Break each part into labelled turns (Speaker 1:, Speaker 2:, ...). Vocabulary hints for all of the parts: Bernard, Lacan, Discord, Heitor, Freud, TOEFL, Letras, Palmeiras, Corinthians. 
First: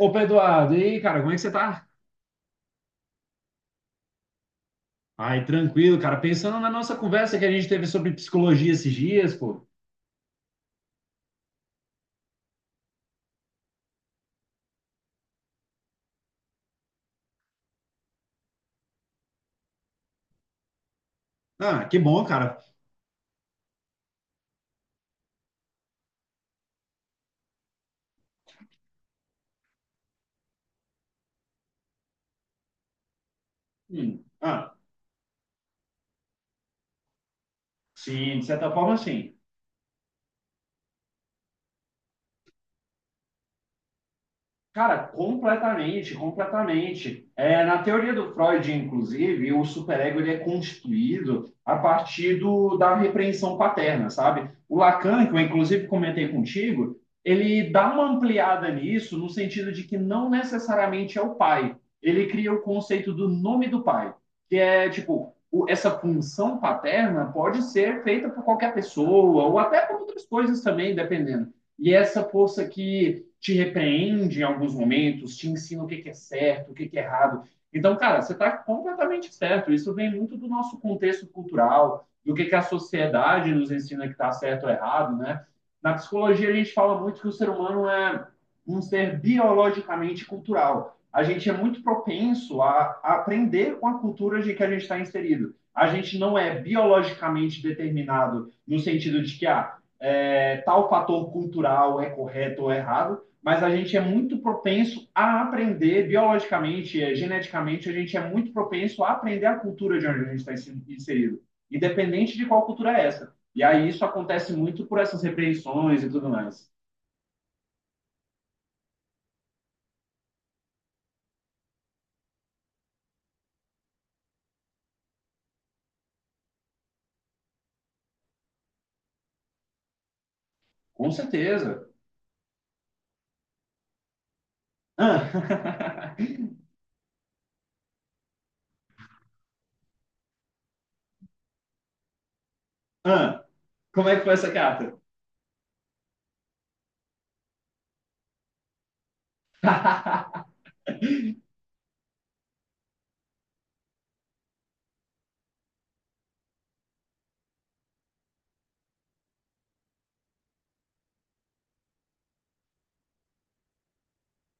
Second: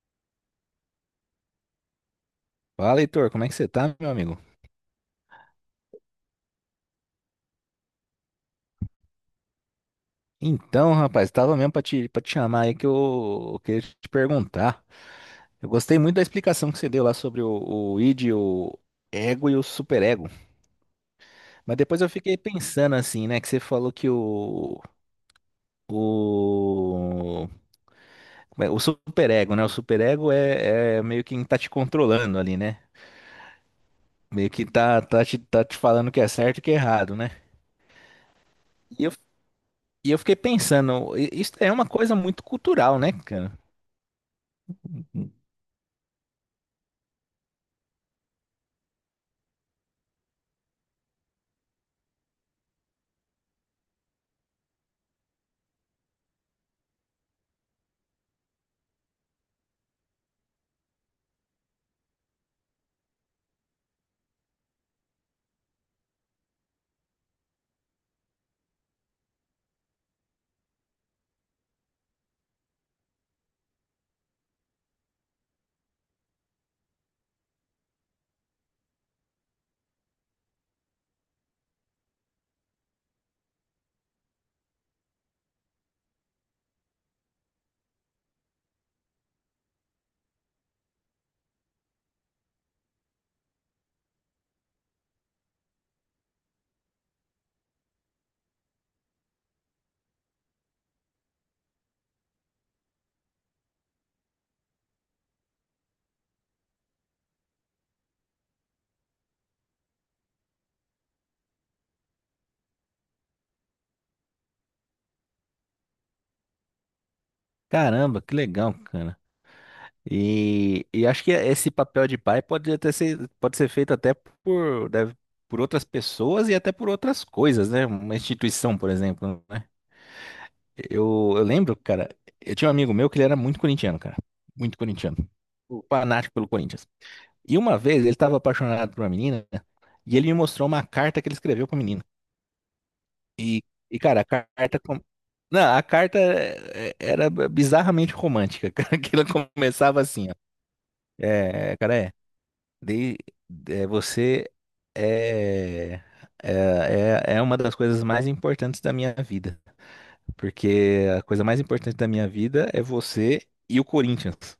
Speaker 1: Ô, Pedro Eduardo, e aí, cara, como é que você tá?
Speaker 2: Fala, Heitor, como é que você tá, meu amigo?
Speaker 1: Ai, tranquilo, cara. Pensando na nossa conversa que a gente teve sobre psicologia esses dias, pô.
Speaker 2: Então, rapaz, tava mesmo pra te chamar aí que eu queria te perguntar. Eu gostei muito da explicação que você deu lá sobre o id, o ego e o superego. Mas
Speaker 1: Ah, que
Speaker 2: depois eu
Speaker 1: bom,
Speaker 2: fiquei
Speaker 1: cara.
Speaker 2: pensando assim, né, que você falou que o, como é? o superego é meio que tá te controlando ali, né? Meio que
Speaker 1: Ah,
Speaker 2: tá te falando o que é certo e o que é errado, né?
Speaker 1: sim, de certa forma,
Speaker 2: E eu,
Speaker 1: sim.
Speaker 2: e eu fiquei pensando, isso é uma coisa muito cultural, né, cara?
Speaker 1: Cara, completamente, completamente. É, na teoria do Freud, inclusive, o superego ele é constituído a partir da repreensão paterna, sabe? O Lacan, que eu inclusive comentei contigo, ele dá uma ampliada nisso no sentido de que não necessariamente é o pai. Ele cria o conceito do nome do pai, que é tipo, essa função paterna pode ser feita por qualquer pessoa ou até por outras coisas também, dependendo. E essa força que te repreende em alguns momentos, te ensina o que é certo, o que é errado. Então, cara, você está completamente certo. Isso vem muito do nosso contexto cultural, do que a sociedade nos ensina que está certo ou errado, né? Na psicologia, a gente fala muito que o ser humano é um ser biologicamente cultural. A gente é muito propenso aprender com a cultura de que a gente está inserido. A gente não é biologicamente determinado no sentido de que ah, é, tal fator cultural é correto ou errado, mas a gente é muito propenso a aprender biologicamente, geneticamente, a gente é muito propenso a aprender a cultura de onde a gente está inserido, independente de qual cultura é essa. E aí isso acontece muito por essas repreensões e tudo mais.
Speaker 2: Caramba, que legal, cara. E acho que esse papel de pai pode ser feito até por outras pessoas e até por outras coisas, né? Uma instituição, por exemplo, né?
Speaker 1: Com
Speaker 2: Eu lembro,
Speaker 1: certeza.
Speaker 2: cara, eu tinha um amigo meu que ele era muito corintiano, cara. Muito corintiano.
Speaker 1: Ah,
Speaker 2: Fanático pelo Corinthians. E uma vez ele estava apaixonado por uma menina e ele me mostrou uma carta que ele escreveu pra menina.
Speaker 1: ah,
Speaker 2: E, e,
Speaker 1: como é
Speaker 2: cara.
Speaker 1: que foi essa carta?
Speaker 2: Não, a carta era bizarramente romântica, cara, que ela começava assim, ó. É, cara, é. De, você é, é, é uma das coisas mais importantes da minha vida. Porque a coisa mais importante da minha vida é você e o Corinthians.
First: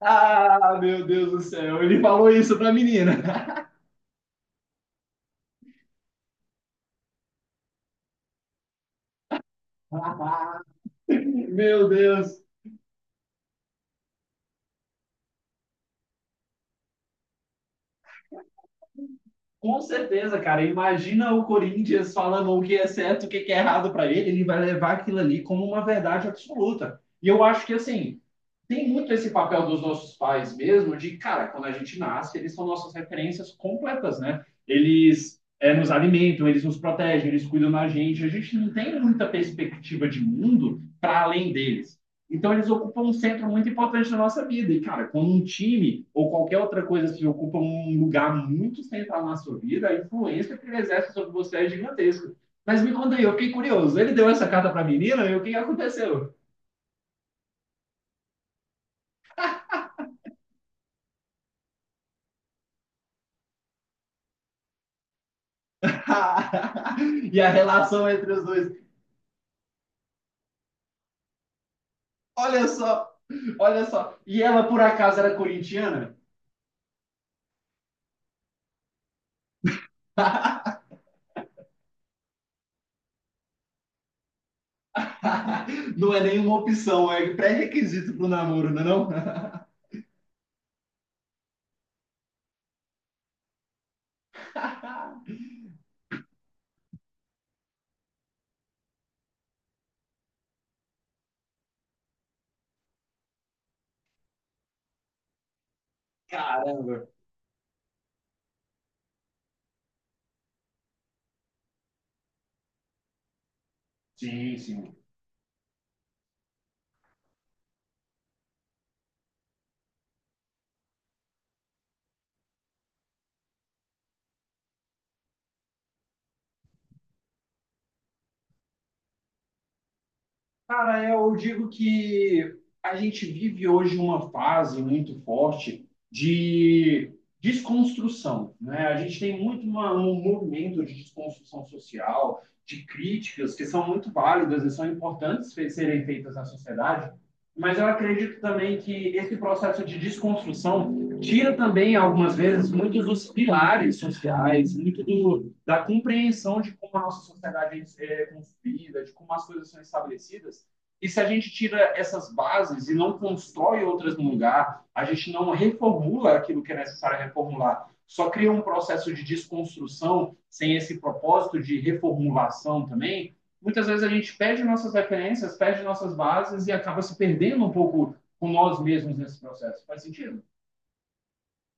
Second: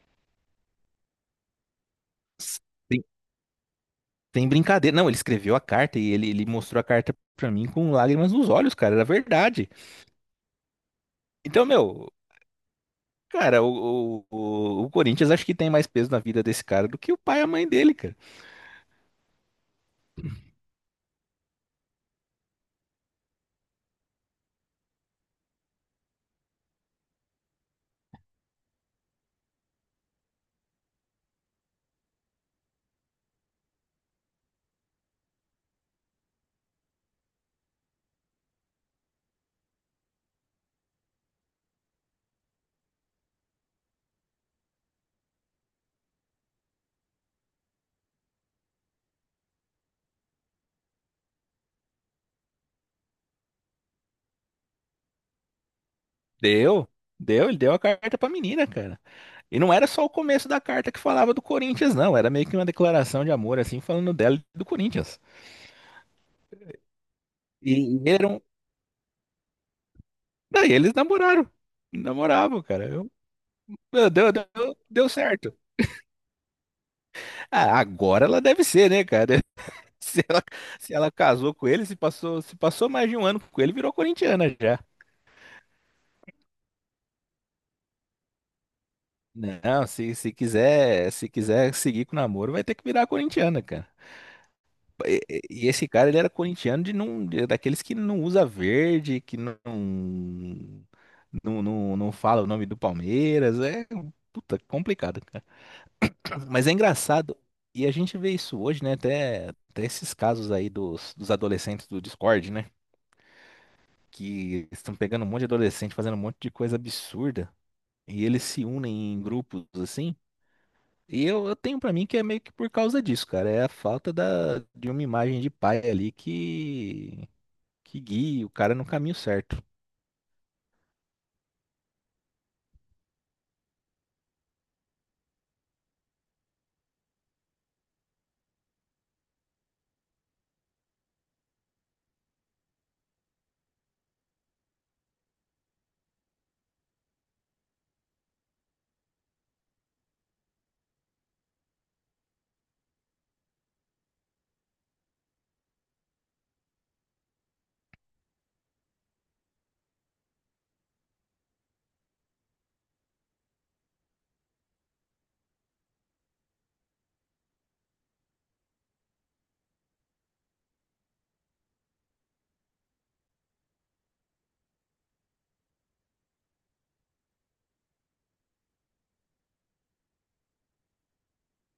Speaker 1: ah, meu Deus do céu, ele falou isso pra
Speaker 2: Tem,
Speaker 1: menina.
Speaker 2: tem brincadeira. Não, ele escreveu a carta e ele mostrou a carta pra mim com lágrimas nos olhos, cara. Era verdade. Então,
Speaker 1: meu
Speaker 2: meu,
Speaker 1: Deus.
Speaker 2: cara, o Corinthians acho que tem mais peso na vida desse cara do que o pai e a mãe dele, cara.
Speaker 1: Com certeza, cara. Imagina o Corinthians falando o que é certo, o que é errado para ele, ele vai levar aquilo ali como uma verdade absoluta. E eu acho que assim, tem muito esse papel dos nossos pais mesmo, de cara, quando a gente nasce, eles são nossas referências completas, né? Eles é, nos alimentam, eles nos protegem, eles cuidam da gente. A gente não tem muita perspectiva de mundo para além deles. Então eles ocupam um centro muito importante na nossa vida. E, cara, quando um time ou qualquer outra coisa se ocupa um lugar muito central na sua vida, a influência que ele exerce sobre você é gigantesca. Mas me conta aí, eu fiquei curioso. Ele deu essa carta para a menina e o que aconteceu?
Speaker 2: Deu, ele deu a carta pra menina, cara. E não era só o começo da carta que falava do Corinthians, não. Era meio que uma declaração de amor, assim, falando dela e do Corinthians.
Speaker 1: e a
Speaker 2: E
Speaker 1: relação entre
Speaker 2: eram.
Speaker 1: os dois.
Speaker 2: Daí eles namoraram. Namoravam,
Speaker 1: Olha
Speaker 2: cara. Eu.
Speaker 1: só, olha
Speaker 2: Meu,
Speaker 1: só.
Speaker 2: Deus,
Speaker 1: E
Speaker 2: Deu,
Speaker 1: ela,
Speaker 2: deu,
Speaker 1: por
Speaker 2: deu
Speaker 1: acaso, era
Speaker 2: certo.
Speaker 1: corintiana?
Speaker 2: Ah, agora ela deve ser, né, cara? Se ela, se ela casou com ele, se passou mais de um ano com ele, virou corintiana já.
Speaker 1: não é nenhuma opção, é pré-requisito para o namoro, não é não?
Speaker 2: Não, se quiser seguir com o namoro, vai ter que virar corintiana, cara. E e esse cara, ele era corintiano de não, de- daqueles que não usa verde, que não fala o nome do Palmeiras. Puta, complicado, cara. Mas é
Speaker 1: Caramba.
Speaker 2: engraçado. E a gente vê isso hoje, né? Até esses casos aí dos adolescentes do Discord, né?
Speaker 1: Sim,
Speaker 2: Que estão
Speaker 1: sim.
Speaker 2: pegando um monte de adolescente, fazendo um monte de coisa absurda. E eles se unem em grupos assim. E eu tenho pra mim que é meio que por causa disso, cara. É a falta de uma imagem de pai ali que guie o cara no caminho certo.
Speaker 1: Cara, eu digo que a gente vive hoje uma fase muito forte de desconstrução, né? A gente tem muito um movimento de desconstrução social, de críticas que são muito válidas e são importantes serem feitas na sociedade, mas eu acredito também que esse processo de desconstrução tira também, algumas vezes, muitos dos pilares sociais, muito do, da compreensão de como a nossa sociedade é construída, de como as coisas são estabelecidas. E se a gente tira essas bases e não constrói outras no lugar, a gente não reformula aquilo que é necessário reformular, só cria um processo de desconstrução sem esse propósito de reformulação também, muitas vezes a gente perde nossas referências, perde nossas bases e acaba se perdendo um pouco com nós mesmos nesse processo. Faz sentido?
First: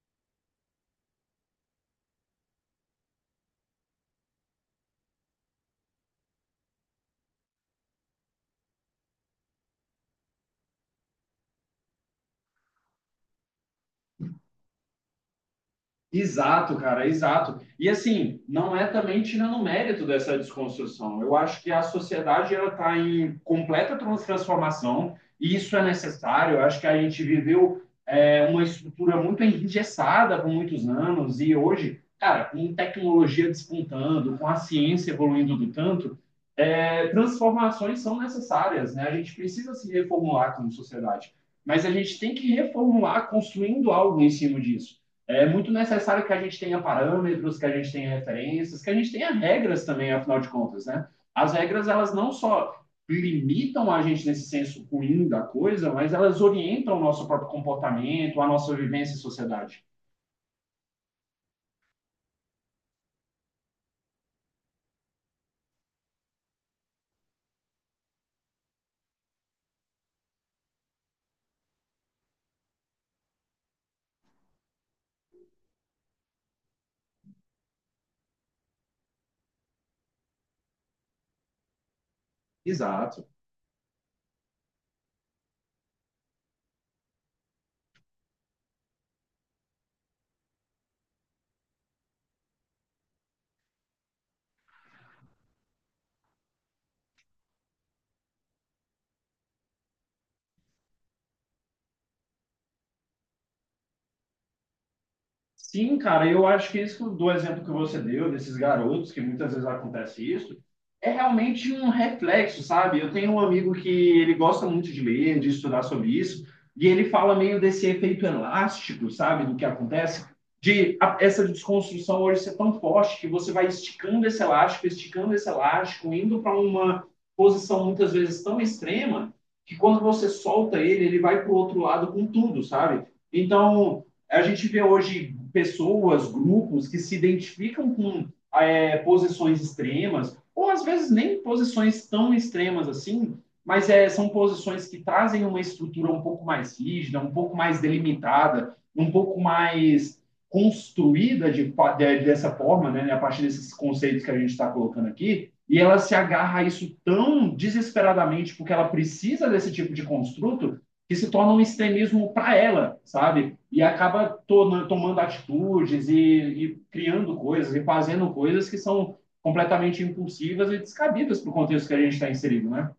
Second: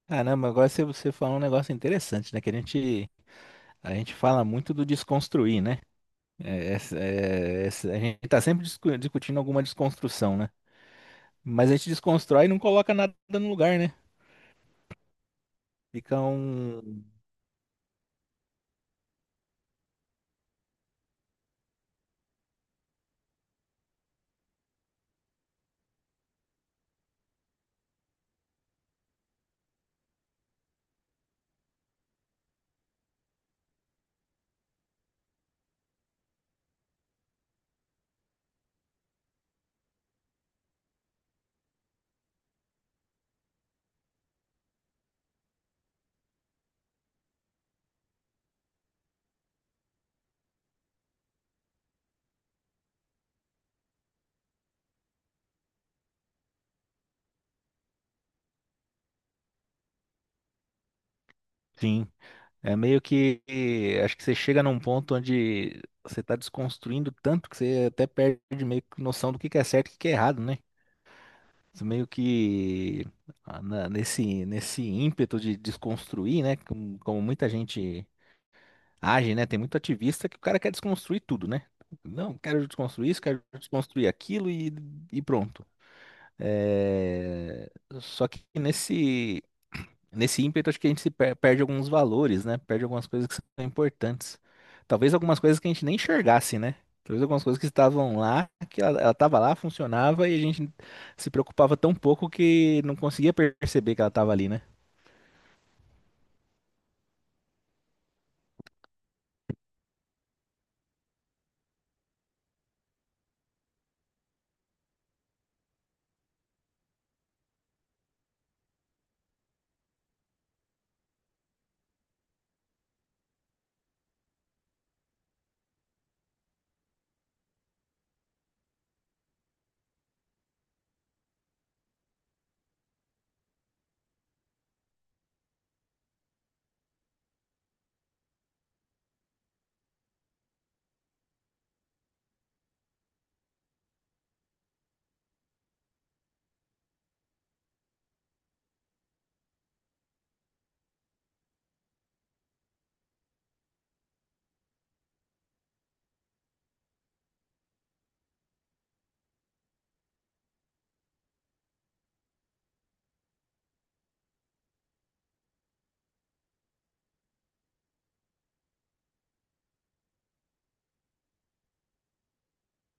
Speaker 2: Caramba, agora você falou um negócio interessante, né? Que a gente fala muito do desconstruir, né? A gente tá sempre discutindo alguma desconstrução, né? Mas a gente desconstrói e não coloca nada no lugar, né? Fica
Speaker 1: Exato,
Speaker 2: um.
Speaker 1: cara, exato. E assim, não é também tirando o mérito dessa desconstrução. Eu acho que a sociedade ela está em completa transformação e isso é necessário. Eu acho que a gente viveu é, uma estrutura muito engessada por muitos anos e hoje, cara, com tecnologia despontando, com a ciência evoluindo do tanto, é, transformações são necessárias, né? A gente precisa se reformular como sociedade, mas a gente tem que reformular construindo algo em cima disso. É muito necessário que a gente tenha parâmetros, que a gente tenha referências, que a gente tenha regras também, afinal de contas, né? As regras, elas não só limitam a gente nesse senso ruim da coisa, mas elas orientam o nosso próprio comportamento, a nossa vivência em sociedade.
Speaker 2: Sim. É meio que. Acho que você chega num ponto onde você tá desconstruindo tanto que você até perde meio que noção do que é certo e o que que é errado, né? Meio que nesse ímpeto de desconstruir, né? Como muita gente age, né? Tem muito ativista que o cara quer desconstruir tudo, né? Não, quero desconstruir isso,
Speaker 1: Exato.
Speaker 2: quero desconstruir aquilo e pronto. É, Só que nesse Nesse ímpeto, acho que a gente se perde alguns valores, né? Perde algumas coisas que são importantes. Talvez algumas coisas que a gente nem enxergasse, né? Talvez algumas coisas que estavam lá, que ela estava lá, funcionava e a gente se preocupava tão pouco que não conseguia perceber que ela estava ali, né?
Speaker 1: Sim, cara, eu acho que isso do exemplo que você deu, desses garotos, que muitas vezes acontece isso, é realmente um reflexo, sabe? Eu tenho um amigo que ele gosta muito de ler, de estudar sobre isso, e ele fala meio desse efeito elástico, sabe? Do que acontece, de essa desconstrução hoje ser tão forte que você vai esticando esse elástico, indo para uma posição muitas vezes tão extrema, que quando você solta ele, ele vai para o outro lado com tudo, sabe? Então. É, a gente vê hoje pessoas, grupos que se identificam com é, posições extremas, ou às vezes nem posições tão extremas assim, mas é, são posições que trazem uma estrutura um pouco mais rígida, um pouco mais delimitada, um pouco mais construída dessa forma, né, a partir desses conceitos que a gente está colocando aqui, e ela se agarra a isso tão desesperadamente porque ela precisa desse tipo de construto que se torna um extremismo para ela, sabe? E acaba to tomando atitudes e criando coisas e fazendo coisas que são completamente impulsivas e descabidas para o contexto que a gente está inserido, né?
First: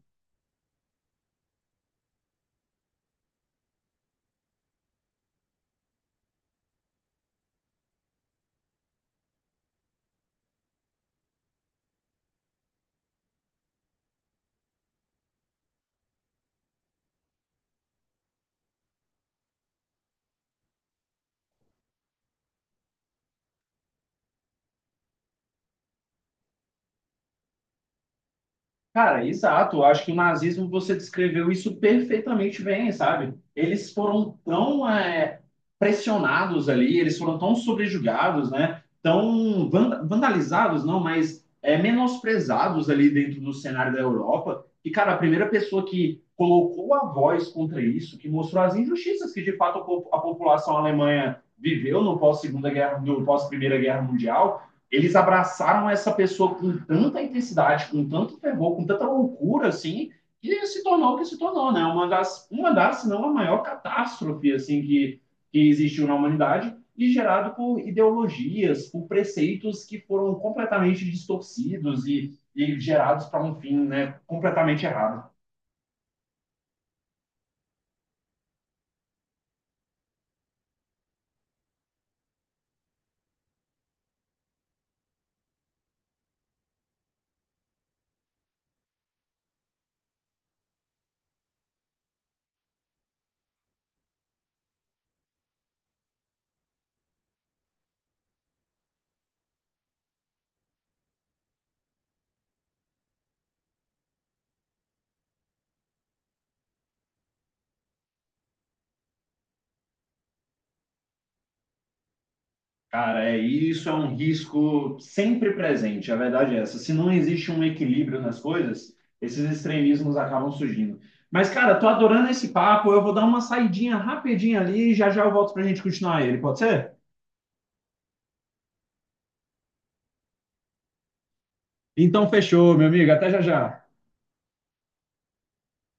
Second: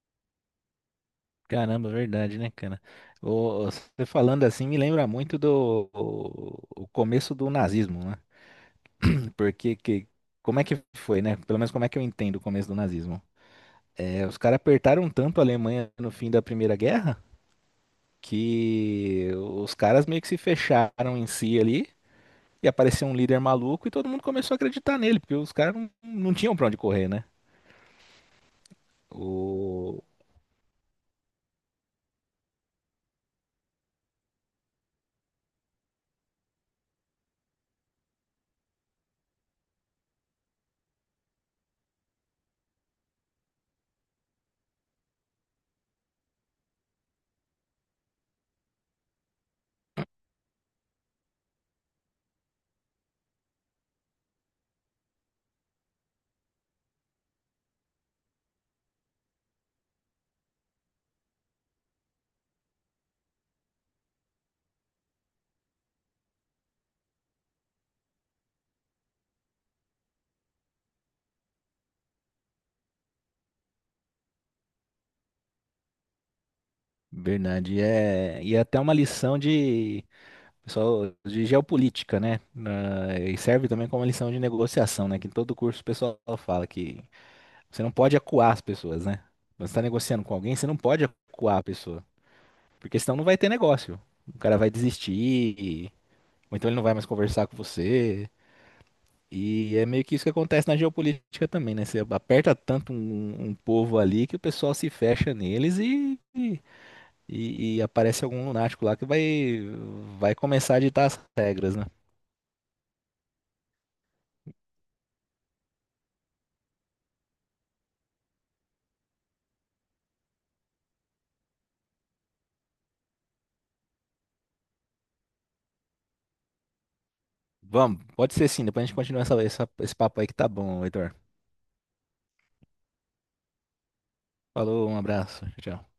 Speaker 2: Caramba, verdade, né, cara? Ô, você falando assim me lembra muito do o começo do nazismo, né? Porque que, como é que foi, né? Pelo menos como é que eu entendo o começo do nazismo. Os caras apertaram tanto a Alemanha no fim da Primeira Guerra que os caras meio que se fecharam em si ali e apareceu um líder maluco e todo mundo começou a acreditar nele, porque os caras não tinham pra onde correr, né?
Speaker 1: Cara, exato. Eu
Speaker 2: O
Speaker 1: acho que o nazismo você descreveu isso perfeitamente bem, sabe? Eles foram tão é, pressionados ali, eles foram tão subjugados, né? Tão vandalizados, não, mas é, menosprezados ali dentro do cenário da Europa. E, cara, a primeira pessoa que colocou a voz contra isso, que mostrou as injustiças que de fato a a população alemã viveu no pós-segunda guerra, no pós-primeira guerra mundial eles abraçaram essa pessoa com tanta intensidade, com tanto fervor, com tanta loucura, assim, que se tornou o que se tornou, né? Uma das se não a maior catástrofe, assim, que existiu na humanidade e gerado por ideologias, por preceitos que foram completamente distorcidos e gerados para um fim, né, completamente errado.
Speaker 2: Bernard é até uma lição de pessoal de geopolítica, né? E serve também como lição de negociação, né? Que em todo curso o pessoal fala que você não pode acuar as pessoas, né? Quando você está negociando com alguém, você não pode acuar a pessoa, porque senão não vai ter negócio. O cara vai desistir, ou então ele não vai mais conversar com você. E é meio que isso que acontece na geopolítica também, né? Você aperta tanto um povo ali que o pessoal se fecha neles e aparece algum lunático lá que vai começar a ditar as regras, né?
Speaker 1: Cara, é, isso é um risco sempre presente, a verdade é essa. Se não existe um equilíbrio nas coisas, esses extremismos acabam surgindo. Mas, cara, tô adorando esse papo, eu vou dar uma saidinha rapidinha ali e já já eu volto pra gente continuar ele, pode ser?
Speaker 2: Vamos, pode ser sim, depois a gente continua esse papo aí que tá bom, Heitor.
Speaker 1: Então, fechou, meu amigo. Até já já.
Speaker 2: Falou, um abraço, tchau. Tchau.